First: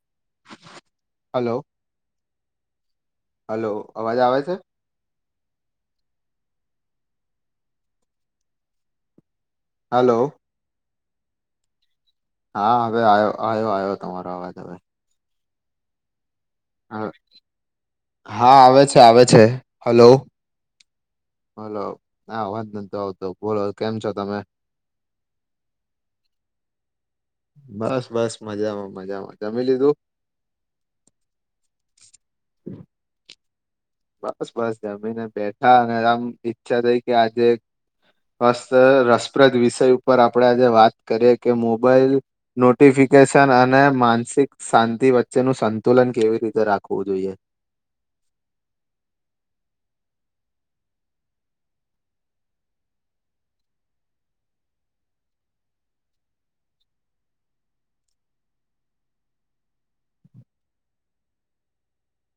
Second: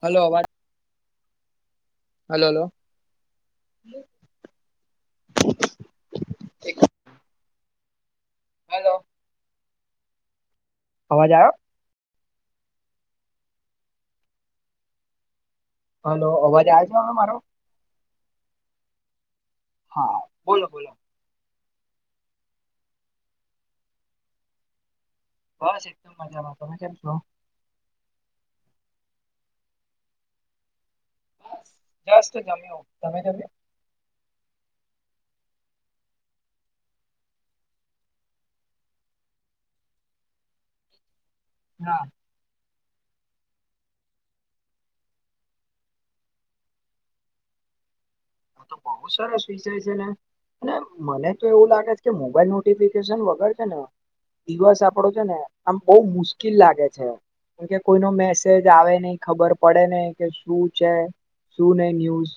હલોવા hello hello [inaudible] hello અવાજ આવે છે હલો હલો અવાજ આયો હા હવે આવ્યો આવ્યો આવ્યો તમારો અવાજ હવે હા તો અવાજ આવે હા હે મારો હા આવે છે આવે છે હલો હા બોલો બોલો હલો હા અવાજ નતો આવતો બોલો કેમ છો તમે બસ એકદમ મજામાં તમે કેમ છો બસ બસ મજામાં મજામાં જમી લીધું જસટ જમ્યો તમે તમે બસ બસ જમીને બેઠા અને આમ ઈચ્છા થઈ કે આજે ફસ્ રસપ્રદ વિષય ઉપર આપણેે આજે વાત કરીએ કે હા મોબાઈલ નોટ નોટિફિકેશન અને માનસિક શાંતિ વચ્ચેનું સંતુલન કેવી રીતે રાખવું જોઈએ આ બહુ સરસ વિષય છે ને અને મને તો એવું લાગે છે કે મોબાઈલ નોટિફિકેશન વગર છે ને દિવસ આપણો છે ને આમ બહુ મુશ્કેલ લાગે છે કેમ કે કોઈ ન મેસેજ આવે નહી ખબર પડે નહી કે શું છે શું નહી ન્યૂઝ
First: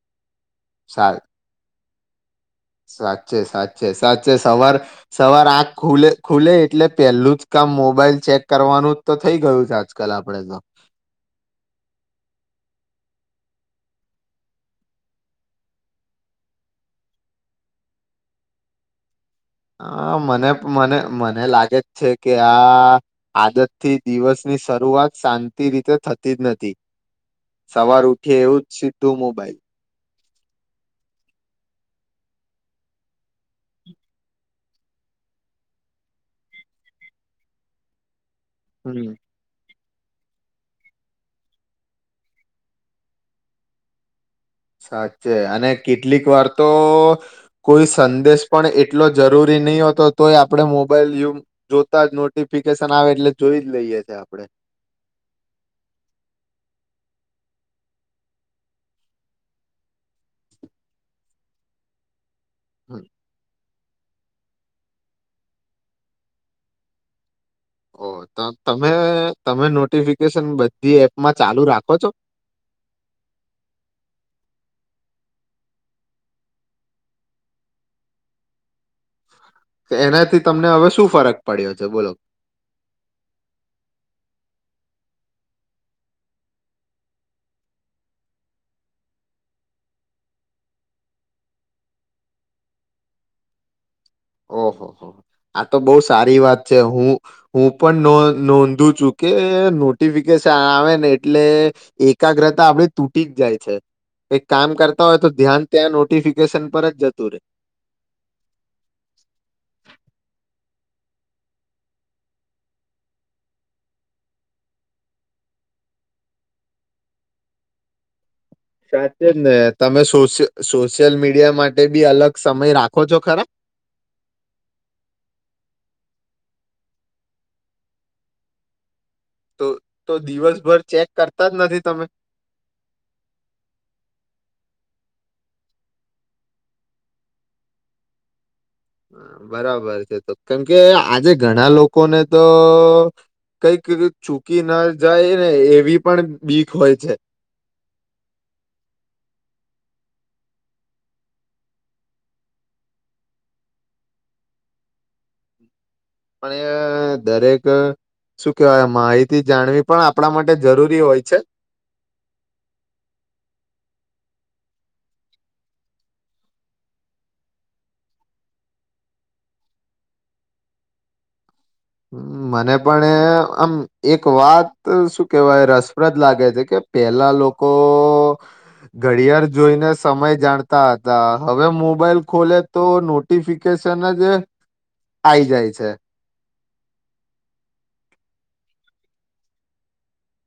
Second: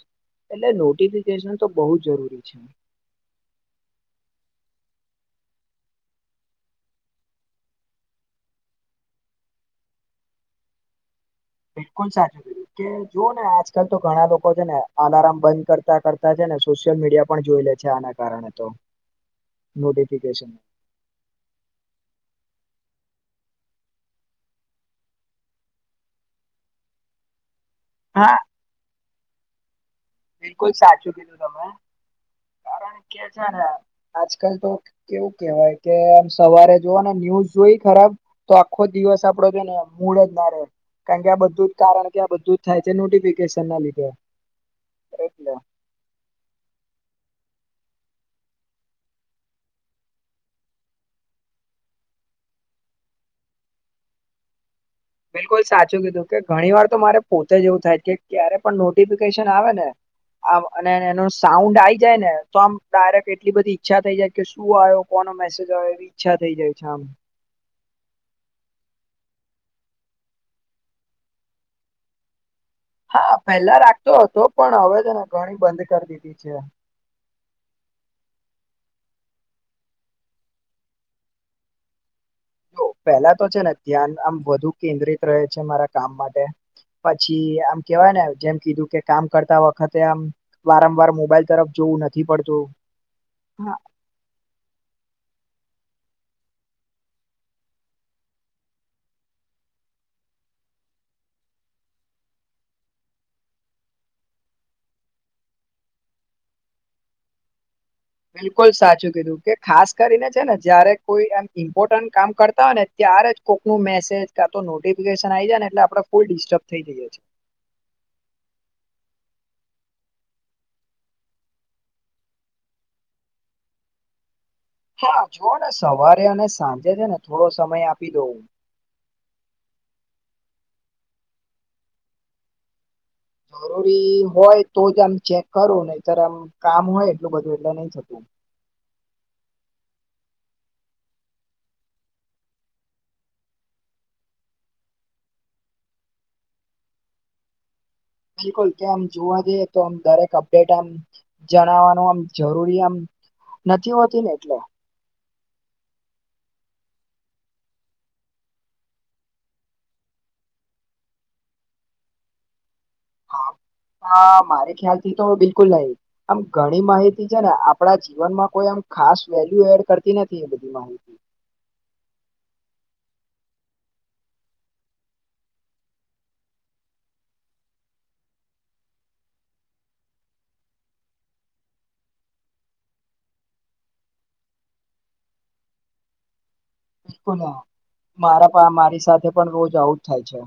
એટલે સા નોટિફિકેશન તો બહુ જરૂરી છે સાચે સાચે સાચે સવાર સવાર આખ ખુલ્લે ખુલ્લે એટલે પેલું જ કામ મોબાઈલ ચેક કરવાનું તો થઈ ગયું છે આજકાલ આપડે તો બિલકુલ સાચું કીધું કે જોઓ ને આજકાલ તો ઘણા લોકો છે ને અલાર્મ બંધ કરતા કરતા છે ને સોશિયલ મીડિયા પણ જોઈ લે છે આના કારણે તો હ મને નોટિફિકેશન મને મને લાગે જ છે કે આ આદતથી દિવસની શરૂઆત શાંતિ રીતે થતી જ નથી સવાર હા ઉઠી એવું જ ટુ મોબાઈલ બિલકુલ સાચું કીધું તમે કારણ કે છે ને આજકાલ તો કેવું કેવાય કે આમ સવારે જોવ ને ન્યુઝ જોઈ ખરાબ તો આખો હમ દિવસ આપડો તો મૂડ જ ના રે કારણ કે આ બધું જ કારણ કે આ બધું જ થાય છે નોટિફિકેશનના લીધે સાચે એટલે અને કેટલીક વાર તો તો કોઈ સંદેશ પણ એટલો જરૂરી નહી હોતો તોય આપણે મોબાઈલ યુ જોતા જ નોટિફિકેશન આવે એટલે જોઈ જ લઈએ છે આપણેે બિલકુલ સાચું કીધું કે ઘણી વાર તો મારે પોતે જ એવું થાય કે ક્યારે પણ નોટિફિકેશન આવે ને આ અને એનો સાઉન્ડ આઈ જાય ને તો આમ ડાયરેક એટલી બધી ઈચ્છા થઈ જાય કે શું આયો, કોનો મેસેજ આયો એવી ઈચ્છા થઈ જાય છે આમ ઓહ! તો તમે તમે નોટિફિકેશન બધી એપમાં ચાલુ રાખો છો? હા પેલા રાખતો હતો પણ હવે તો મેં ઘણી બંધ કર દીધી છે. તે એનાથી તમને હવે શું ફરક પડ્યો છે બોલો? જો પેલા તો છે ને ધ્યાન આમ વધુ કેન્દ્રિત રહે છે મારા કામ માટે પછી આમ કેવાયને જેમ કીધું કે કામ કરતા વખતે આમ વારંવાર મોબાઈલ તરફ જોવું નથી પડતું હા ઓહો હો! આ તો બહુ સારી વાત છે. હું હું પન નોંધ નોંધું છું કે નોટિફિકેશન આવે ને એટલે એકાગ્રતા આપડી તૂટી જ જાય છે. એક કામ કરતા હોય તો ધ્યાન ત્યાં નોટિફિકેશન પર જ જતું રે બિલકુલ સાચું કીધું કે ખાસ કરીને છે ને જયારે કોઈ આમ ઈમ્પોર્ટન્ટ કામ કરતા હોય ને ત્યારે જ કોકનું મેસેજ કા તો નોટિફિકેશન આઈ જાય ને એટલે આપડે ફૂલ ડિસ્ટર્બ થઈ જઈએ છીએ. સાચે જ ને તમે સોશિયલ સોશિયલ મીડિયા માટે બી અલગ સમય રાખો છો ખરા? હા જુઓ ને સવારે અને સાંજે છે ને થોડો સમય આપી દઉં. તો તો દિવસભર ચેક કરતા જ નથી તમે? જરૂરી હોય તો જ આમ ચેક કરું નહીંતર આમ કામ હોય એટલું બધું એટલે નઈ થતું બરાબર છે તો કેમ કે આજે ઘણા લોકોને તો કઈક ચૂકી ના જાય ને એવી પણ બીક હોય છે. બિલકુલ કે આમ જોવા જઈએ તો આમ દરેક અપડેટ આમ જણાવાનું આમ જરૂરી આમ નથી હોતી ને એટલે પણ એ દરેક શું કેહેવાય માહિતી જાણવી પણ આપણા માટે જરૂરી હોય છે. હા હા મારે ખ્યાલથી તો બિલકુલ નહીં આમ ઘણી માહિતી છે ને આપણા જીવનમાં કોઈ આમ ખાસ વેલ્યુ એડ કરતી નથી એ બધી માહિતી મને પણ આમ એક વાત શું કેહેવાય રસપ્રદ લાગે છે કે પેલા લોકો ઘડિયાળ જોઈને સમય જાણતા હતા હવે મોબાઈલ ખોલે તો નોટિફિકેશન જ આઈ જાય છે. મારા મારી સાથે પણ રોજ આવું જ થાય છે.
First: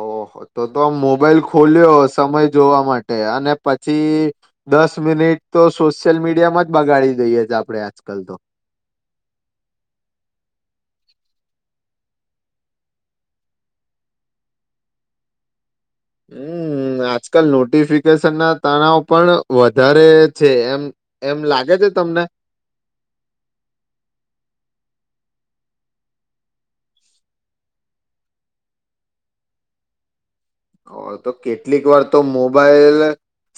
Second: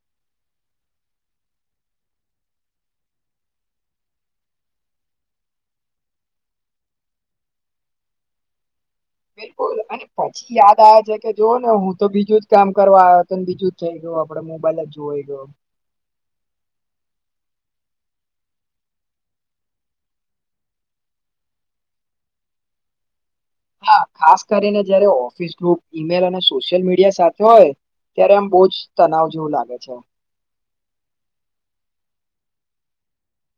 ઓહો તો તો મોબાઈલ ખોલ્યો સમય જોવા માટે અને પછી દસ મિનિટ તો સોશિયલ મીડિયામાં જ બગાડી દઈએ છે આપડે આજકાલ તો બિલકુલ અને પછી યાદ આવે છે કે જો ને હું તો બીજું જ કામ કરવા આયો તો ને બીજું જ થઈ ગયું આપણે મોબાઈલ જ જોવાઈ ગયો. હમ આજકલ નોટિફિકેશનના તણાવ પણ વધારે છે એમ એમ લાગે છે તમને હા ખાસ કરીને જયારે ઓફિસ ગ્રુપ ઈમેલ અને સોશિયલ મીડિયા સાથે હોય ત્યારે આમ બહુ જ તનાવ જેવું લાગે છે. ઓહ તો કેટલીક વાર તો મોબાઈલ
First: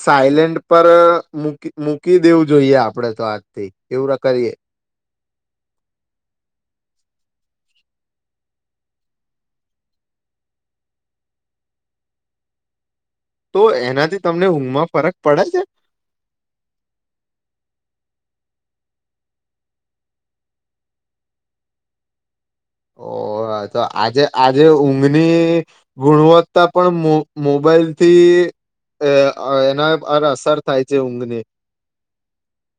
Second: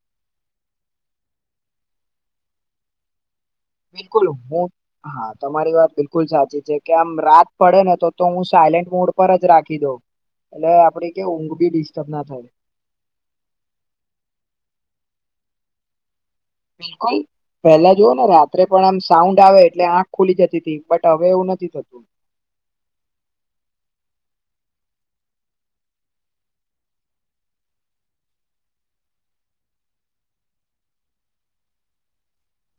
સાયલેન્ટ પર મૂકી મૂકી દેવું જોઈએ આપડે તો આજ બિલકુલ હું હા તમારી વાત બિલકુલ સાચી છે કે આમ રાત પડે ને તો તો હું સાયલેન્ટ મોડ પર જ રાખી દઉં એટલે આપડી કેવું ઊંઘ બી ડિસ્ટર્બ ના થાય. તો એનાથી તમને ઊંઘમાં ફરક પડે છે. બિલકુલ પેલા જોવો ને રાત્રે પણ આમ સાઉન્ડ આવે એટલે આંખ ખુલી જતી તી બટ હવે એવું નથી થતું. ઓહ તો આજે આજે ઊંઘની ગુણવત્તા પણ મો મોબાઈલથી અ અ એના પર અસર થાય છે ઊંઘની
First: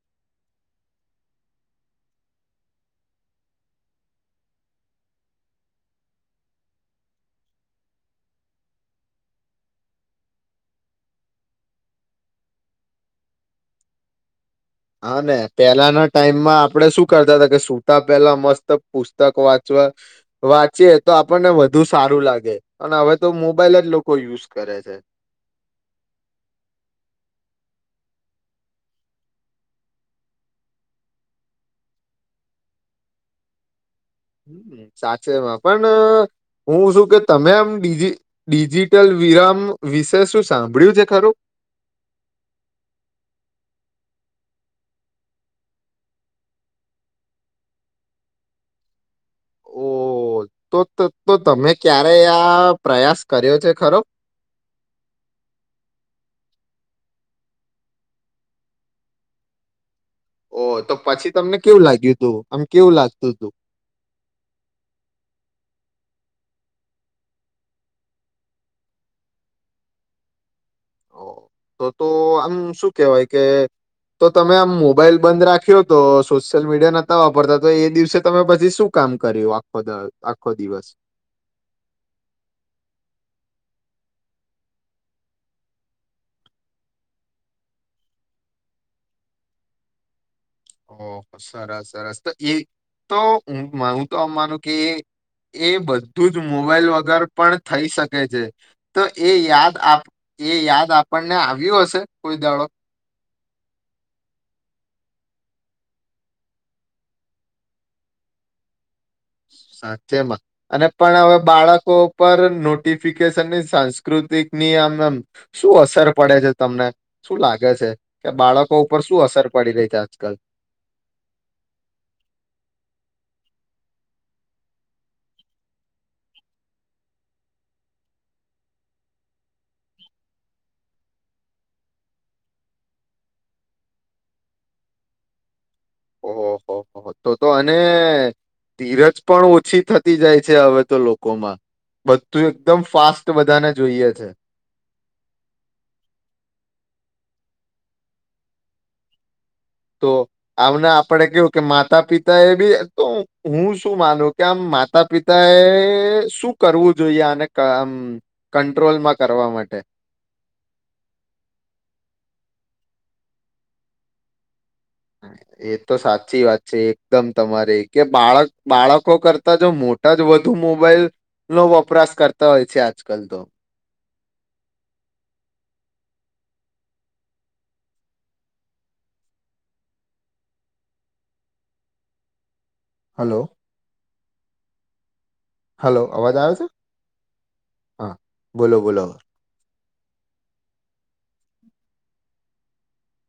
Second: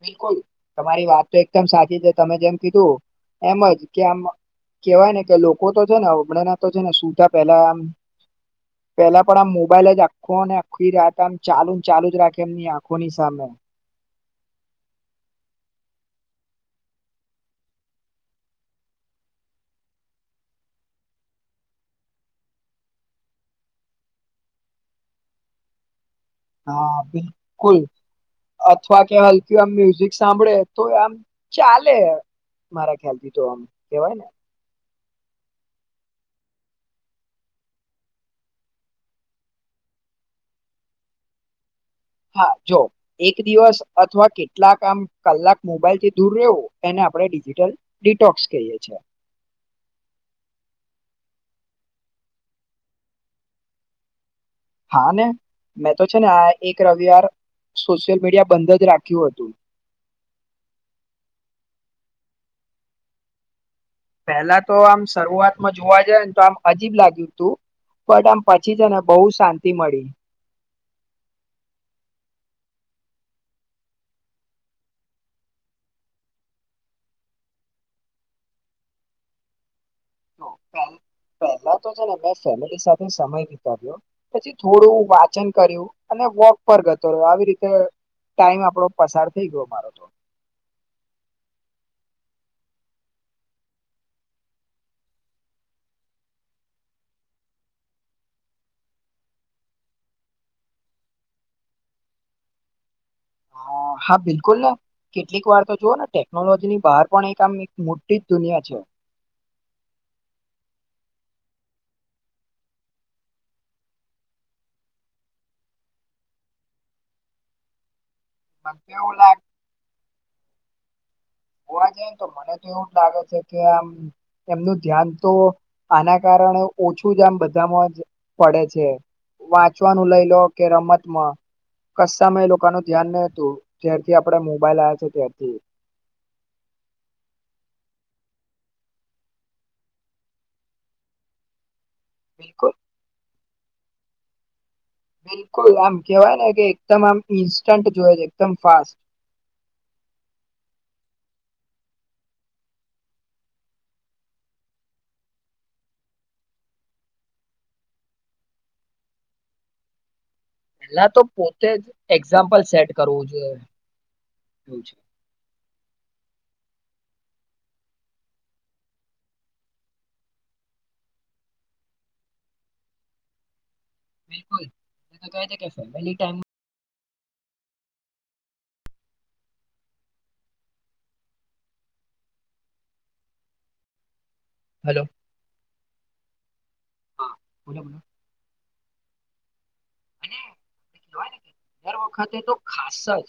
બિલકુલ તમારી વાત તો એકદમ સાચી છે તમે જેમ કીધું એમ જ કે આમ કેહેવાય ને કે લોકો તો છે ને હમણાંના તો છે ને સુતા પેલા આમ પેલા પણ આમ મોબાઈલ જ આખો ને આખી રાત આમ ચાલુ ન ચાલુ જ રાખે એમની આંખોની સામે હા ને પહેલાના ટાઈમમાં આપણેે શું કરતા તા કે સુતા પેલા મસ્ત પુસ્તક વાંચવા વાંચીએ તો આપણને વધુ સારું લાગે અને હવે તો મોબાઈલ જ લોકો યુઝ કરે છે. હા બિલકુલ અથવા કે હલકી આમ મ્યુઝિક સાંભળે તોય આમ ચાલે મારા ખ્યાલથી તો આમ કેવાય ને હમ, સાચેમાં પણ હું શું કે તમે આમ ડીજી ડિજિટલ વિરામ વિશે શું સાંભળ્યું છે ખરું હા જો એક દિવસ અથવા કેટલાક આમ કલાક મોબાઈલથી દૂર રહેવું એને આપણે ડિજિટલ ડિટોક્સ કહીએ છે. ઓહ તો તો તો તમે ક્યારે આ પ્રયાસ કર્યો છે ખરો હા ને મેં તો છે ને આ એક રવિવાર સોશિયલ મીડિયા બંધ જ રાખ્યું હતું. ઓહ તો પછી તમને કેવું લાગ્યું તું આમ કેવું લાગતું તું પેલા તો આમ શરૂઆતમાં જોવા જાય ને તો આમ અજીબ લાગ્યું તું બટ આમ પછી છે ને બહુ શાંતિ મળી ઓહ તો તો આમ શું કેહેવાય કે તો તમે આમ મોબાઈલ બંધ રાખ્યો તો સોશિયલ મીડિયા નતા વાપરતા તો એ દિવસે તમે પછી શું કામ કર્યું આખ જો પેલ પેલા તો છે ને મેં ફેમિલી સાથે સમય વિતાવ્યો પછી થોડું વાચન કર્યું અને વોક પર જતો રહ્યો આવી રીતે ટાઈમ આપડો પસાર થઈ ગયો મારો તો ઓહ સરસ સરસ તો એ તો હું તો અનું કે એ બધું જ મોબાઈલ વગર પણ થઈ શકે છે તો એ યાદ એ યાદ આપણને આવ્યું હશે કોઈ દાળો હા બિલકુલ ને કેટલીક વાર તો જોઓ ને ટેકનોલોજીની બહાર પણ એક આમ એક મોટી જ દુનિયા છે. સાચેમાં અને પણ હવે બાળકો પર નોટિફિકેશનની સાંસ્કૃતિકની આમ એમ શું અસર પડે છે તમને શું લાગે છે. કે મને બાળકો તો ઉપર એવું શું લાગે અસર પડી રહી છે આજકાલ હોવા જઈ ને તો મને તો એવું જ લાગે છે કે આમ એમનું ધ્યાન તો આના કારણે ઓછું જ આમ બધામાં જ પડે છે વાંચવાનું લઈ લો કે રમતમાં કસ્માં એ લોકોનું ધ્યાન નહી હતું જ્યારથી આપડે મોબાઈલ આવે છે ત્યારથી ઓહ હો તો તો અને ધીરજ પણ ઓછી થતી જાય છે હવે તો લોકોમાં બધું બિલકુલ એકદમ ફાસ્ટ બધાને જોઈએ છે. બિલકુલ આમ કહેવાય ને કે એકદમ આમ ઇન્સ્ટન્ટ જોવે છે એકદમ ફાસ્ટ તો આમને આપણે કેવું કે માતા પિતા એ બી તો હું શું માનું કે આમ માતા પિતાએ શું કરવું જોઈએ આને આમ કંટ્રોલમાં કરવા માટે પેલા તો પોતે જ એક્ઝામ્પલ સેટ કરવું જોઈએ એવું છે. એ તો સાચી વાત છે એકદમ તમારે કે બાળક બાળકો કરતા જો મોટા જ વધુ મોબાઈલનો વપરાશ કરતા હોય છે આજકાલ તો બિલકુલ એ તો કહે છે કે family time hello hello hello, અવાજ આવ છે હા બોલો બોલો હા. બોલો, બોલો. અને કેવાયને કે દર વખતે તો ખાસ જ.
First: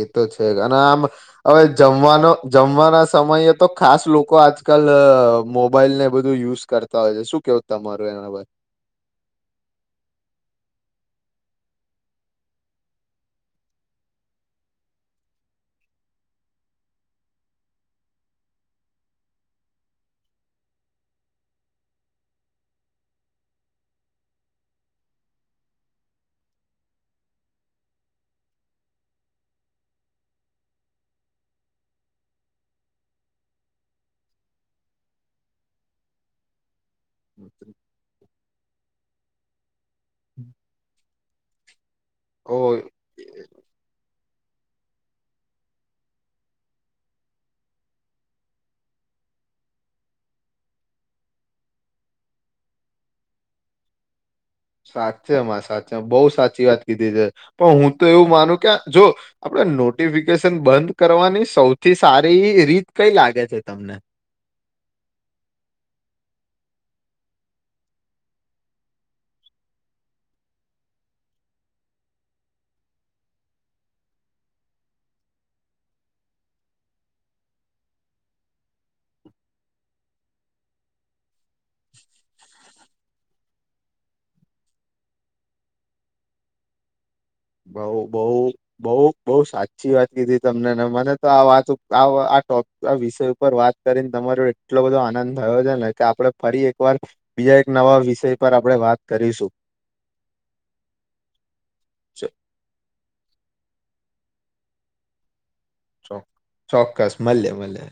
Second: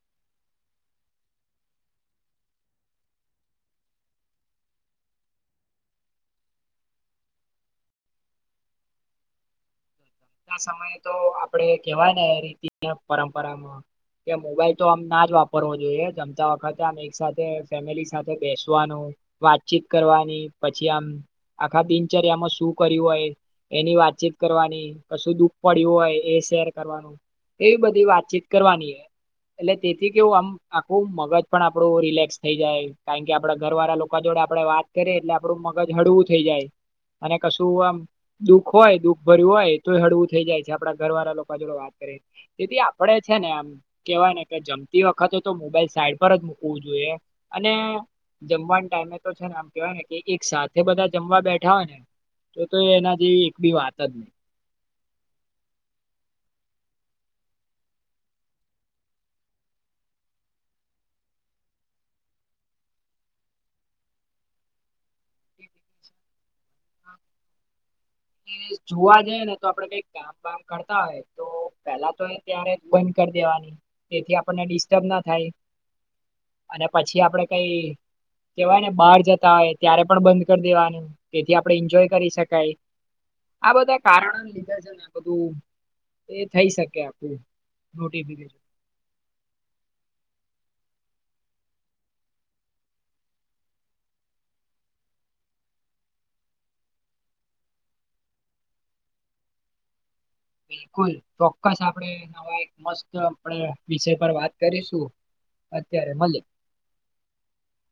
એ તો છે, અને આમ હવે જમવાનો જમવાના સમયે તો ખાસ લોકો આજકાલ મોબાઈલ ને બધું યુઝ કરતા હોય છે- શું કેવું તમારું એના સમયે તો આપણે કેવાય ને રીત પરંપરામાં કે મોબાઈલ તો આમ ના જ વાપરવો જોઈએ જમતા વખતે. આમ એક સાથે ફેમિલી સાથે બેસવાનું, વાતચીત કરવાની, પછી આમ આખા દિનચર્યામાં શું કર્યું હોય એની વાતચીત કરવાની. કશું દુઃખ પડ્યું હોય એ શેર કરવાનું, એવી બધી વાતચીત કરવાની. એટલે તેથી કેવું આમ આખું મગજ પણ આપણું રિલેક્સ થઈ જાય, કારણ કે આપડા ઘરવાળા લોકો જોડે આપણેે વાત કરીએ એટલે આપણું મગજ હળવું થઈ જાય અને કશું આમ દુઃખ હોય, દુઃખ ભર્યું હોય. તો હળવું થઈ જાય આપણા ઘર વાળા લોકો જોડ વાત. ઓ જેથી આપડે છે ને આમ. કેવાય ને કે જમતી વખતે તો મોબાઈલ સાઈડ પર જ મુૂકવું જોઈએ, અને જમવા ટાઈમે તો છે ને આમ કેવાયને કે એક સાથે બધા જમવા બેઠા હોય ને તો તો એના જેવી એક બી વાત જ નહી. સાચેમાં સાચે બહુ સાચી વાત કીધી છે, પણ હું તો એવું માનું કે જો આપડે નોટિફિકેશન બંધ કરવાની સૌથી સારી રીત કઈ લાગે છે તમને. જોવા જઈ ને તો આપડે કઈ કામ વાામ કરતા હોય તો પેલા તો ત્યારે બંધ કરી દેવાની, તેથી આપણને ડિસ્ટર્બ ના થાય. અને પછી આપડે કઈ કેવાયને બહાર જતા હોય ત્યારે પણ બંધ કરી દેવાનું, તેથી આપણે એન્જોય કરી શકાય. આ બધા કારણ લીધા છે ને બધું એ થઈ શકે. આપણું બઉ બઉ નોટિફિકેશન બઉ બઉ સાચી વાત કીધી તમને મને. તો આ વાત, ટોપિક વિષય ઉપર વાત કરીને તમારો એટલો બધો આનંદ થયો છે ને કે આપણે ફરી એકવાર બીજા એક નવા વિષય પર આપણે વાત કરીશું. બિલકુલ ચોક્કસ આપ. ચો- આપવા એક મસ્ત આપ વિશે પર વાત કરીશું. અત્યારે ચોક્કસ, મળે ચોક્કસ, મળીએ મળીએ.